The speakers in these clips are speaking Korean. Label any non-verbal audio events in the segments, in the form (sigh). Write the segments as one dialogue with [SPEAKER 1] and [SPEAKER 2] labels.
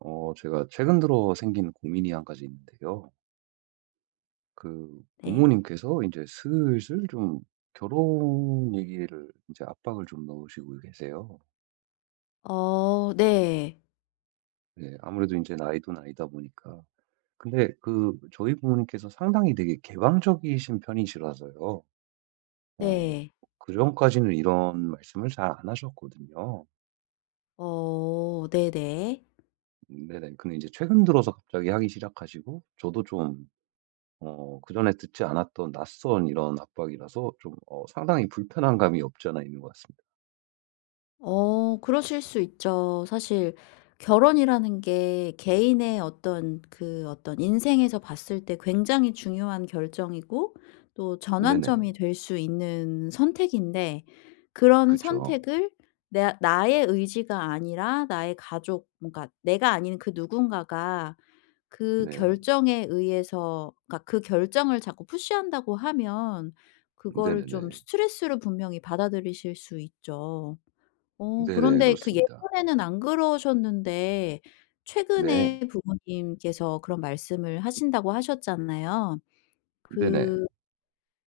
[SPEAKER 1] 제가 최근 들어 생긴 고민이 한 가지 있는데요. 그
[SPEAKER 2] 네.
[SPEAKER 1] 부모님께서 이제 슬슬 좀 결혼 얘기를 이제 압박을 좀 넣으시고 계세요.
[SPEAKER 2] 어 네.
[SPEAKER 1] 네, 아무래도 이제 나이도 나이다 보니까. 근데 그 저희 부모님께서 상당히 되게 개방적이신 편이시라서요. 어,
[SPEAKER 2] 네.
[SPEAKER 1] 그전까지는 이런 말씀을 잘 안 하셨거든요.
[SPEAKER 2] 어 네네.
[SPEAKER 1] 네네. 근데 이제 최근 들어서 갑자기 하기 시작하시고, 저도 좀 그전에 듣지 않았던 낯선 이런 압박이라서 좀 상당히 불편한 감이 없지 않아 있는 것 같습니다.
[SPEAKER 2] 그러실 수 있죠. 사실 결혼이라는 게 개인의 어떤 그 어떤 인생에서 봤을 때 굉장히 중요한 결정이고 또
[SPEAKER 1] 네네.
[SPEAKER 2] 전환점이 될 수 있는 선택인데 그런
[SPEAKER 1] 그쵸.
[SPEAKER 2] 선택을 내 나의 의지가 아니라 나의 가족 뭔가 내가 아닌 그 누군가가 그
[SPEAKER 1] 네.
[SPEAKER 2] 결정에 의해서 그러니까 그 결정을 자꾸 푸시한다고 하면 그거를 좀
[SPEAKER 1] 네네네.
[SPEAKER 2] 스트레스로 분명히 받아들이실 수 있죠.
[SPEAKER 1] 네네.
[SPEAKER 2] 그런데 그
[SPEAKER 1] 그렇습니다.
[SPEAKER 2] 예전에는 안 그러셨는데
[SPEAKER 1] 네.
[SPEAKER 2] 최근에 부모님께서 그런 말씀을 하신다고 하셨잖아요.
[SPEAKER 1] 네네.
[SPEAKER 2] 그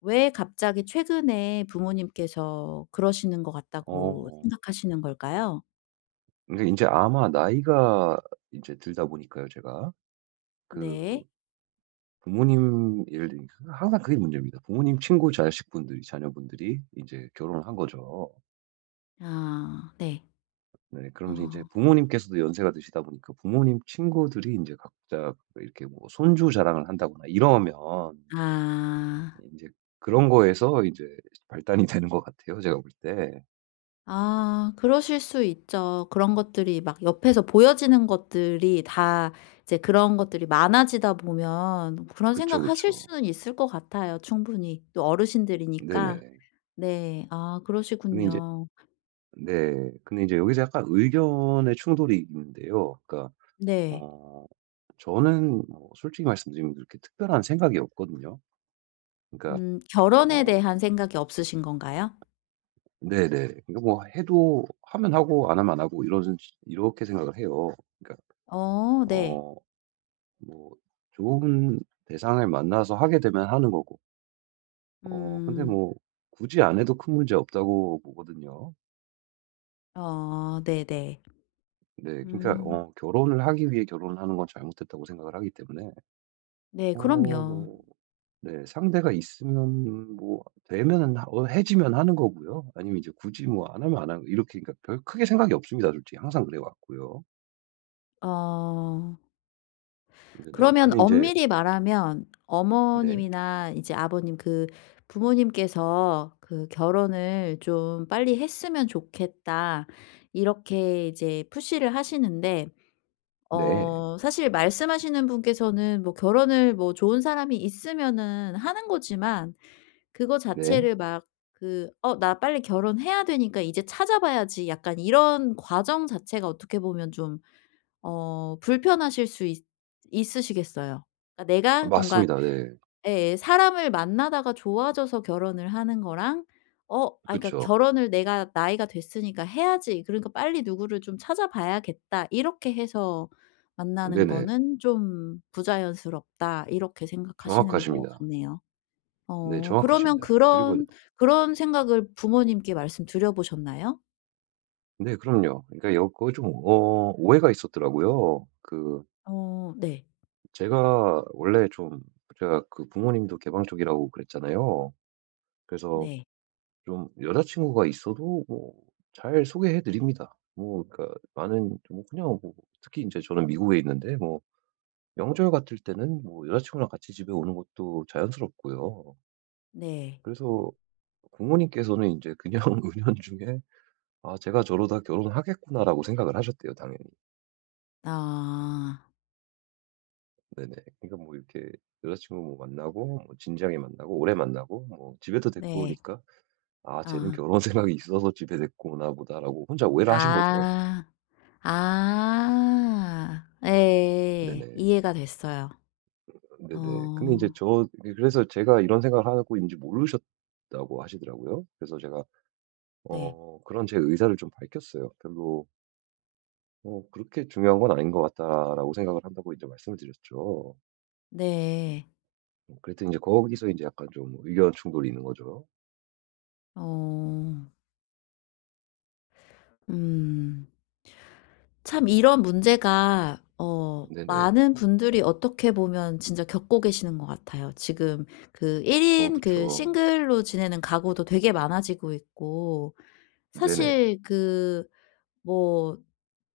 [SPEAKER 2] 왜 갑자기 최근에 부모님께서 그러시는 것 같다고
[SPEAKER 1] 어.
[SPEAKER 2] 생각하시는 걸까요?
[SPEAKER 1] 그러니까 이제 아마 나이가 이제 들다 보니까요 제가. 그
[SPEAKER 2] 네.
[SPEAKER 1] 부모님 예를 들면 항상 그게 문제입니다. 부모님 친구 자식분들이 자녀분들이 이제 결혼을 한 거죠.
[SPEAKER 2] 아 네.
[SPEAKER 1] 네. 그럼
[SPEAKER 2] 어.
[SPEAKER 1] 이제 부모님께서도 연세가 드시다 보니까 부모님 친구들이 이제 각자 이렇게 뭐 손주 자랑을 한다거나 이러면
[SPEAKER 2] 아.
[SPEAKER 1] 이제 그런 거에서 이제 발단이 (laughs) 되는 것 같아요, 제가 볼 때.
[SPEAKER 2] 아 그러실 수 있죠. 그런 것들이 막 옆에서 보여지는 것들이 다 이제 그런 것들이 많아지다 보면 그런
[SPEAKER 1] 그쵸,
[SPEAKER 2] 생각하실
[SPEAKER 1] 그쵸.
[SPEAKER 2] 수는 있을 것 같아요 충분히. 또 어르신들이니까.
[SPEAKER 1] 네네.
[SPEAKER 2] 네. 아
[SPEAKER 1] 근데 이제
[SPEAKER 2] 그러시군요.
[SPEAKER 1] 네. 근데 이제 여기서 약간 의견의 충돌이 있는데요. 그러니까
[SPEAKER 2] 네.
[SPEAKER 1] 어 저는 뭐 솔직히 말씀드리면 그렇게 특별한 생각이 없거든요. 그러니까
[SPEAKER 2] 결혼에
[SPEAKER 1] 어
[SPEAKER 2] 대한 생각이 없으신 건가요?
[SPEAKER 1] 네네. 그러니까 뭐 해도 하면 하고 안 하면 안 하고 이런 이렇게 생각을 해요. 그러니까
[SPEAKER 2] 어 네.
[SPEAKER 1] 어 뭐 좋은 대상을 만나서 하게 되면 하는 거고. 근데
[SPEAKER 2] 음.
[SPEAKER 1] 뭐 굳이 안 해도 큰 문제 없다고 보거든요.
[SPEAKER 2] 어 네네.
[SPEAKER 1] 네. 그러니까
[SPEAKER 2] 음.
[SPEAKER 1] 결혼을 하기 위해 결혼을 하는 건 잘못됐다고 생각을 하기 때문에
[SPEAKER 2] 네
[SPEAKER 1] 어
[SPEAKER 2] 그럼요.
[SPEAKER 1] 뭐 네 상대가 있으면 뭐 되면은 하 어 해지면 하는 거고요. 아니면 이제 굳이 뭐 안 하면 안 하고 이렇게 그러니까 별 크게 생각이 없습니다 솔직히. 항상 그래 왔고요.
[SPEAKER 2] 어.
[SPEAKER 1] 근데 네.
[SPEAKER 2] 그러면
[SPEAKER 1] 근데 이제
[SPEAKER 2] 엄밀히 말하면
[SPEAKER 1] 네.
[SPEAKER 2] 어머님이나 이제 아버님 그 부모님께서 그 "결혼을 좀 빨리 했으면 좋겠다." 이렇게 이제 푸시를 하시는데
[SPEAKER 1] 네.
[SPEAKER 2] 사실 말씀하시는 분께서는 뭐 결혼을 뭐 좋은 사람이 있으면은 하는 거지만 그거
[SPEAKER 1] 네.
[SPEAKER 2] 자체를 막 그 '어 나 빨리 결혼해야 되니까 이제 찾아봐야지.' 약간 이런 과정 자체가 어떻게 보면 좀 불편하실 수 있 있으시겠어요. 그러니까
[SPEAKER 1] 아
[SPEAKER 2] 내가 뭔가
[SPEAKER 1] 맞습니다. 네.
[SPEAKER 2] 예예 사람을 만나다가 좋아져서 결혼을 하는 거랑 아 그러니까
[SPEAKER 1] 그쵸.
[SPEAKER 2] '결혼을 내가 나이가 됐으니까 해야지. 그러니까 빨리 누구를 좀 찾아 봐야겠다.' 이렇게 해서 만나는
[SPEAKER 1] 네네.
[SPEAKER 2] 거는 좀 '부자연스럽다.' 이렇게 생각하시는 것
[SPEAKER 1] 정확하십니다.
[SPEAKER 2] 같네요.
[SPEAKER 1] 네
[SPEAKER 2] 그러면
[SPEAKER 1] 정확하십니다. 그리고
[SPEAKER 2] 그런 생각을 부모님께 말씀드려 보셨나요?
[SPEAKER 1] 네 그럼요. 그러니까 여 그거 좀 오해가 있었더라고요. 그
[SPEAKER 2] 어 네.
[SPEAKER 1] 제가 원래 좀 제가 그 부모님도 개방적이라고 그랬잖아요. 그래서
[SPEAKER 2] 네.
[SPEAKER 1] 좀 여자친구가 있어도 뭐 잘 소개해 드립니다. 뭐 그러니까 많은 뭐 그냥 뭐 특히 이제 저는 미국에 있는데 뭐 명절 같을 때는 뭐 여자친구랑 같이 집에 오는 것도 자연스럽고요.
[SPEAKER 2] 네.
[SPEAKER 1] 그래서 부모님께서는 이제 그냥 (laughs) 은연중에 아 제가 저러다 '결혼하겠구나.'라고 생각을 하셨대요 당연히.
[SPEAKER 2] 아.
[SPEAKER 1] 네네. 그러니까 뭐 이렇게 여자친구 뭐 만나고 뭐 진지하게 만나고 오래 만나고 뭐 집에도 데리고
[SPEAKER 2] 네.
[SPEAKER 1] 오니까 '아 쟤는
[SPEAKER 2] 어.
[SPEAKER 1] 결혼 (laughs) 생각이 있어서 집에 데리고 오나 보다.'라고 혼자 오해를 하신 거죠.
[SPEAKER 2] 아. 아. 예.
[SPEAKER 1] 네네.
[SPEAKER 2] 이해가 됐어요.
[SPEAKER 1] 네네. 근데 이제
[SPEAKER 2] 어.
[SPEAKER 1] 저 그래서 제가 이런 생각을 하고 있는지 모르셨다고 하시더라고요. 그래서 제가
[SPEAKER 2] 네.
[SPEAKER 1] 그런 제 의사를 좀 밝혔어요. 별로 "그렇게 중요한 건 아닌 것 같다."라고 생각을 한다고 이제 말씀을 드렸죠.
[SPEAKER 2] 네.
[SPEAKER 1] 그랬더니 제 거기서 이제 약간 좀 의견 충돌이 있는 거죠.
[SPEAKER 2] 어. 음. 참 이런 문제가
[SPEAKER 1] 네네.
[SPEAKER 2] 많은 분들이 어떻게 보면 진짜 겪고 계시는 것 같아요. 지금 그 1
[SPEAKER 1] 어
[SPEAKER 2] 인 그
[SPEAKER 1] 그쵸.
[SPEAKER 2] 싱글로 지내는 가구도 되게 많아지고 있고
[SPEAKER 1] 네네.
[SPEAKER 2] 사실 그뭐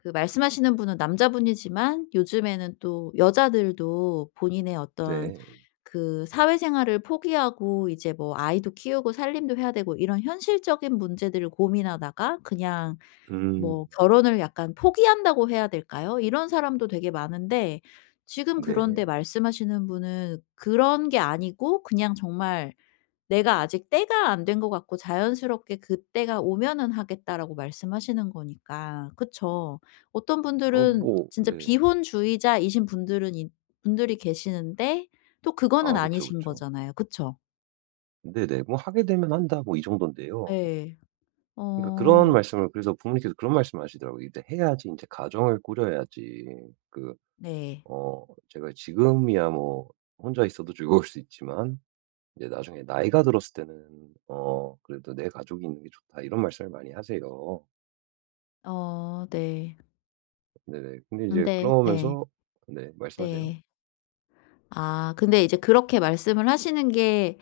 [SPEAKER 2] 그 말씀하시는 분은 남자분이지만 요즘에는 또 여자들도 본인의 어떤
[SPEAKER 1] 네.
[SPEAKER 2] 그 사회생활을 포기하고 이제 뭐 아이도 키우고 살림도 해야 되고 이런 현실적인 문제들을 고민하다가 그냥
[SPEAKER 1] 음.
[SPEAKER 2] 뭐 결혼을 약간 포기한다고 해야 될까요? 이런 사람도 되게 많은데 지금
[SPEAKER 1] 네.
[SPEAKER 2] 그런데 말씀하시는 분은 그런 게 아니고 그냥 정말 내가 아직 때가 안 된 것 같고 자연스럽게 '그 때가 오면은 하겠다.'라고 말씀하시는 거니까. 그쵸. 어떤
[SPEAKER 1] 어
[SPEAKER 2] 분들은
[SPEAKER 1] 뭐
[SPEAKER 2] 진짜
[SPEAKER 1] 네.
[SPEAKER 2] 비혼주의자이신 분들은 이 분들이 계시는데 또 그거는
[SPEAKER 1] 아 그쵸,
[SPEAKER 2] 아니신
[SPEAKER 1] 그쵸.
[SPEAKER 2] 거잖아요. 그쵸?
[SPEAKER 1] 네네. 뭐 '하게 되면 한다.' 뭐 이 정도인데요.
[SPEAKER 2] 예.
[SPEAKER 1] 그러니까 그런
[SPEAKER 2] 어
[SPEAKER 1] 말씀을 그래서 부모님께서 그런 말씀을 하시더라고요. "이제 해야지 이제 가정을 꾸려야지." 그
[SPEAKER 2] 네.
[SPEAKER 1] 제가 지금이야 뭐 혼자 있어도 즐거울 수 있지만 이제 나중에 나이가 들었을 때는 "그래도 내 가족이 있는 게 좋다." 이런 말씀을 많이 하세요.
[SPEAKER 2] 어 네.
[SPEAKER 1] 네네. 근데 이제
[SPEAKER 2] 근데 네.
[SPEAKER 1] 그러면서 네 말씀하세요.
[SPEAKER 2] 네. 아 근데 이제 그렇게 말씀을 하시는 게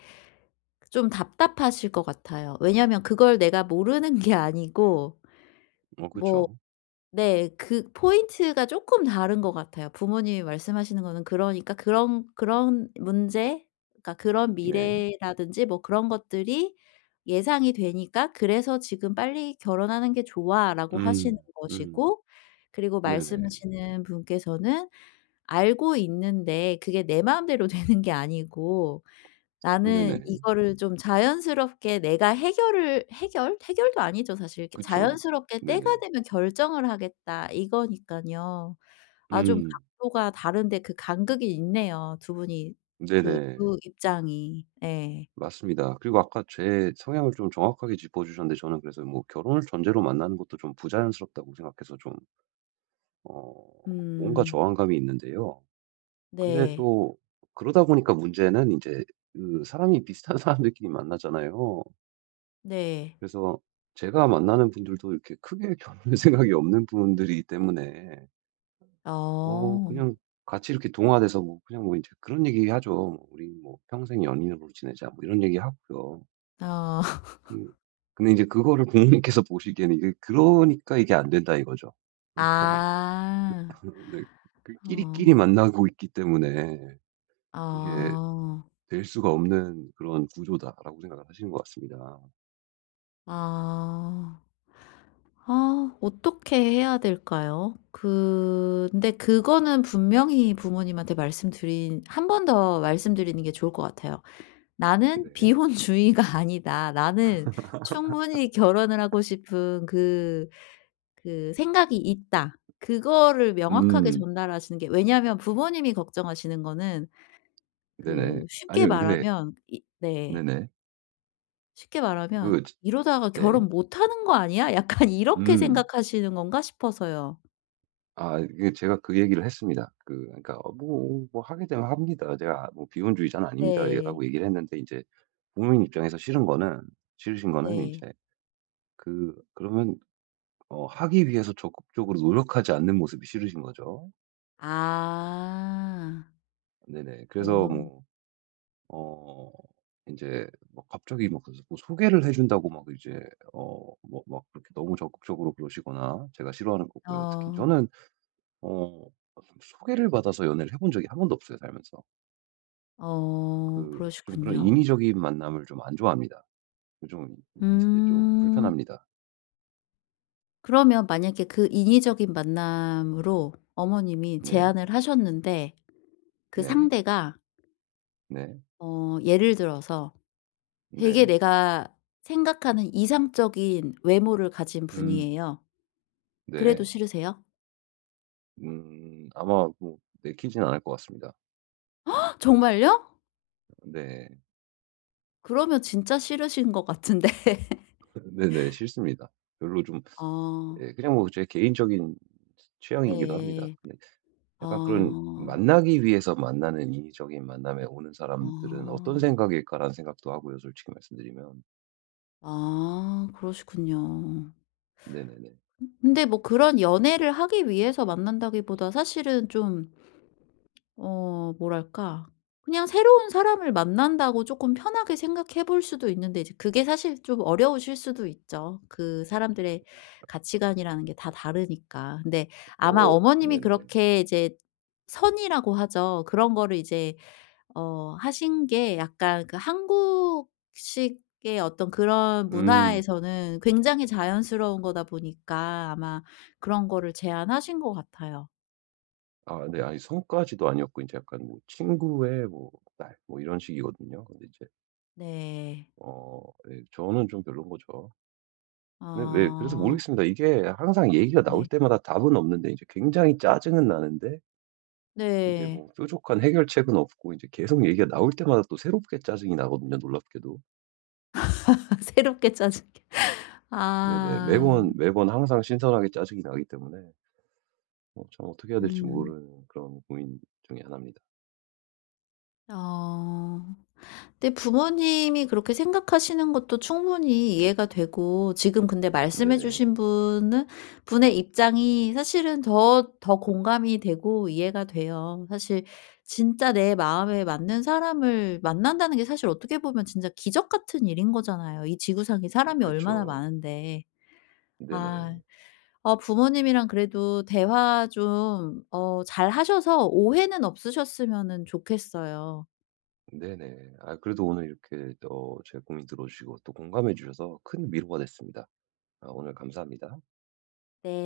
[SPEAKER 2] 좀 답답하실 것 같아요. 왜냐면 그걸 내가 모르는 게 아니고
[SPEAKER 1] 어
[SPEAKER 2] 뭐
[SPEAKER 1] 그쵸.
[SPEAKER 2] 네. 그 포인트가 쪼끔 다른 것 같아요. 부모님이 말씀하시는 거는 그러니까 그런 그런 문제 그러니까 그런
[SPEAKER 1] 네.
[SPEAKER 2] 미래라든지 뭐 그런 것들이 예상이 되니까 "그래서 지금 빨리 결혼하는 게 좋아."라고 하시는
[SPEAKER 1] 음. 음.
[SPEAKER 2] 것이고 그리고
[SPEAKER 1] 네네.
[SPEAKER 2] 말씀하시는 분께서는 알고 있는데 그게 내 마음대로 (laughs) 되는 게 아니고 나는
[SPEAKER 1] 네네.
[SPEAKER 2] 이거를 좀 자연스럽게 내가 해결을 해결? 해결도 아니죠 사실. 이렇게
[SPEAKER 1] 그쵸.
[SPEAKER 2] 자연스럽게
[SPEAKER 1] 네네.
[SPEAKER 2] 때가 되면 결정을 하겠다 이거니깐요. 아 좀
[SPEAKER 1] 음.
[SPEAKER 2] 각도가 다른데 그 간극이 있네요 두 분이 그
[SPEAKER 1] 네네.
[SPEAKER 2] 두 입장이. 예.
[SPEAKER 1] 맞습니다. 그리고 아까 제 성향을 좀 정확하게 짚어주셨는데 저는 그래서 뭐 결혼을 전제로 만나는 것도 좀 부자연스럽다고 생각해서 좀 어 뭔가
[SPEAKER 2] 음.
[SPEAKER 1] 저항감이 있는데요. 근데
[SPEAKER 2] 네.
[SPEAKER 1] 또 그러다 보니까 문제는 이제 그 사람이 비슷한 (laughs) 사람들끼리 만나잖아요.
[SPEAKER 2] 네.
[SPEAKER 1] 그래서 제가 만나는 분들도 이렇게 크게 (laughs) 결혼할 생각이 없는 분들이기 때문에
[SPEAKER 2] 어. 어.
[SPEAKER 1] 그냥 같이 이렇게 동화돼서 뭐 그냥 뭐 이제 그런 얘기하죠. "우리 뭐 평생 연인으로 지내자." 뭐 이런 얘기하고요.
[SPEAKER 2] (laughs)
[SPEAKER 1] 그 근데 이제 그거를 부모님께서 (laughs) 보시기에는 이게 그러니까 이게 안 된다 이거죠. 그러니까
[SPEAKER 2] 아.
[SPEAKER 1] (laughs) 네 그
[SPEAKER 2] 어.
[SPEAKER 1] 끼리끼리 만나고 있기 때문에 이게
[SPEAKER 2] 어.
[SPEAKER 1] '될 수가 없는 그런 구조다.'라고 생각을 하시는 것 같습니다.
[SPEAKER 2] 아. 아 어떻게 해야 될까요? 그 근데 그거는 분명히 부모님한테 말씀드린 한 번 더 말씀드리는 게 좋을 것 같아요. "나는
[SPEAKER 1] 네.
[SPEAKER 2] 비혼주의가 (laughs) 아니다. 나는 충분히 결혼을 하고 싶은 그 생각이 있다." 그거를 명확하게
[SPEAKER 1] 음.
[SPEAKER 2] 전달하시는 게 왜냐하면 부모님이 걱정하시는 거는
[SPEAKER 1] 네네.
[SPEAKER 2] 그 쉽게
[SPEAKER 1] 아니요. 근데
[SPEAKER 2] 말하면 이 네.
[SPEAKER 1] 네네.
[SPEAKER 2] 쉽게 말하면
[SPEAKER 1] 그
[SPEAKER 2] '이러다가
[SPEAKER 1] 네.
[SPEAKER 2] 결혼 못 하는 거 아니야?' 약간 이렇게
[SPEAKER 1] 음.
[SPEAKER 2] 생각하시는 건가 싶어서요.
[SPEAKER 1] 아 이게 제가 그 얘기를 했습니다. 그 그러니까 "어 뭐 뭐 하게 되면 합니다. 제가 뭐 비혼주의자는
[SPEAKER 2] 네.
[SPEAKER 1] 아닙니다."라고 얘기를 했는데 이제 부모님 입장에서 싫은 거는 싫으신 거는 이
[SPEAKER 2] 네.
[SPEAKER 1] 제 그 그러면 하기 위해서 적극적으로 노력하지 않는 모습이 싫으신 거죠.
[SPEAKER 2] 아.
[SPEAKER 1] 네네. 그래서
[SPEAKER 2] 어.
[SPEAKER 1] 뭐 어 이제 뭐 갑자기 막 그래서 뭐 소개를 해 준다고 막 이제 뭐 막 그렇게 너무 적극적으로 그러시거나 제가 싫어하는 거고요. 특히
[SPEAKER 2] 어.
[SPEAKER 1] 저는 어 소개를 받아서 연애를 해본 적이 한 번도 없어요, 살면서.
[SPEAKER 2] 어.
[SPEAKER 1] 그 좀 그런
[SPEAKER 2] 그러시군요.
[SPEAKER 1] 인위적인 만남을 좀 안 좋아합니다. 그 좀이 좀
[SPEAKER 2] 음.
[SPEAKER 1] 불편합니다.
[SPEAKER 2] 그러면 만약에 그 인위적인 만남으로 어머님이
[SPEAKER 1] 네.
[SPEAKER 2] 제안을 하셨는데 그
[SPEAKER 1] 네.
[SPEAKER 2] 상대가
[SPEAKER 1] 네.
[SPEAKER 2] 예를 들어서 되게
[SPEAKER 1] 네.
[SPEAKER 2] 내가 생각하는 이상적인 외모를 가진
[SPEAKER 1] 음.
[SPEAKER 2] 분이에요. 그래도
[SPEAKER 1] 네.
[SPEAKER 2] 싫으세요?
[SPEAKER 1] 음. 아마 뭐 내키진 않을 것 같습니다.
[SPEAKER 2] (gasps) 정말요?
[SPEAKER 1] 네.
[SPEAKER 2] 그러면 진짜 싫으신 것 같은데. (laughs)
[SPEAKER 1] (laughs) 네네. 싫습니다. 별로 좀
[SPEAKER 2] 어.
[SPEAKER 1] 예 그냥 뭐 제 개인적인 취향이기도 합니다.
[SPEAKER 2] 네.
[SPEAKER 1] 근데 약간 그런
[SPEAKER 2] 어.
[SPEAKER 1] '만나기 위해서 만나는 인위적인 만남에 오는 사람들은 어떤
[SPEAKER 2] 아.
[SPEAKER 1] 생각일까?'라는 생각도 하고요 솔직히 말씀드리면.
[SPEAKER 2] 아 그러시군요.
[SPEAKER 1] 네네네.
[SPEAKER 2] 근데 뭐 그런 연애를 하기 위해서 만난다기보다 사실은 좀 뭐랄까 그냥 새로운 사람을 만난다고 조금 편하게 생각해 볼 수도 있는데 이제 그게 사실 좀 어려우실 수도 있죠. 그 사람들의 가치관이라는 게 다 다르니까. 근데 아마
[SPEAKER 1] 어
[SPEAKER 2] 어머님이
[SPEAKER 1] 네네.
[SPEAKER 2] 그렇게 이제 선이라고 하죠. 그런 거를 이제 하신 게 약간 그 한국식의 어떤 그런
[SPEAKER 1] 음.
[SPEAKER 2] 문화에서는 굉장히 자연스러운 거다 보니까 아마 그런 거를 제안하신 것 같아요.
[SPEAKER 1] 아 네. 아니 성까지도 아니었고 이제 약간 뭐 친구의 뭐 딸 뭐 이런 식이거든요. 근데 이제
[SPEAKER 2] 네.
[SPEAKER 1] 예 저는 좀 별론 거죠. 근데 왜 그래서
[SPEAKER 2] 어
[SPEAKER 1] 모르겠습니다. 이게 항상 얘기가 나올
[SPEAKER 2] 네.
[SPEAKER 1] 때마다 답은 없는데 이제 굉장히 짜증은 나는데 이제
[SPEAKER 2] 네.
[SPEAKER 1] 뭐 뾰족한 해결책은 없고 이제 계속 얘기가 나올 때마다 또 새롭게 짜증이 나거든요, 놀랍게도.
[SPEAKER 2] (laughs) 새롭게 짜증
[SPEAKER 1] 네네.
[SPEAKER 2] 아.
[SPEAKER 1] 매번, 매번 항상 신선하게 짜증이 나기 때문에 참 어떻게 해야 될지
[SPEAKER 2] 음.
[SPEAKER 1] 모르는 그런 고민 중에 하나입니다.
[SPEAKER 2] 어. 근데 부모님이 그렇게 생각하시는 것도 충분히 이해가 되고 지금 근데 말씀해 주신
[SPEAKER 1] 네네.
[SPEAKER 2] 분은 분의 입장이 사실은 더, 더 공감이 되고 이해가 돼요. 사실 진짜 내 마음에 맞는 사람을 만난다는 게 사실 어떻게 보면 진짜 기적 같은 일인 거잖아요. 이 지구상에 사람이 얼마나
[SPEAKER 1] 그쵸.
[SPEAKER 2] 많은데. 아,
[SPEAKER 1] 네네.
[SPEAKER 2] 부모님이랑 그래도 대화 좀, 잘 하셔서 오해는 없으셨으면 좋겠어요.
[SPEAKER 1] 네네. 아 그래도 오늘 이렇게 제 고민 들어주시고 또 공감해 주셔서 큰 위로가 됐습니다. 아 오늘 감사합니다.
[SPEAKER 2] 네.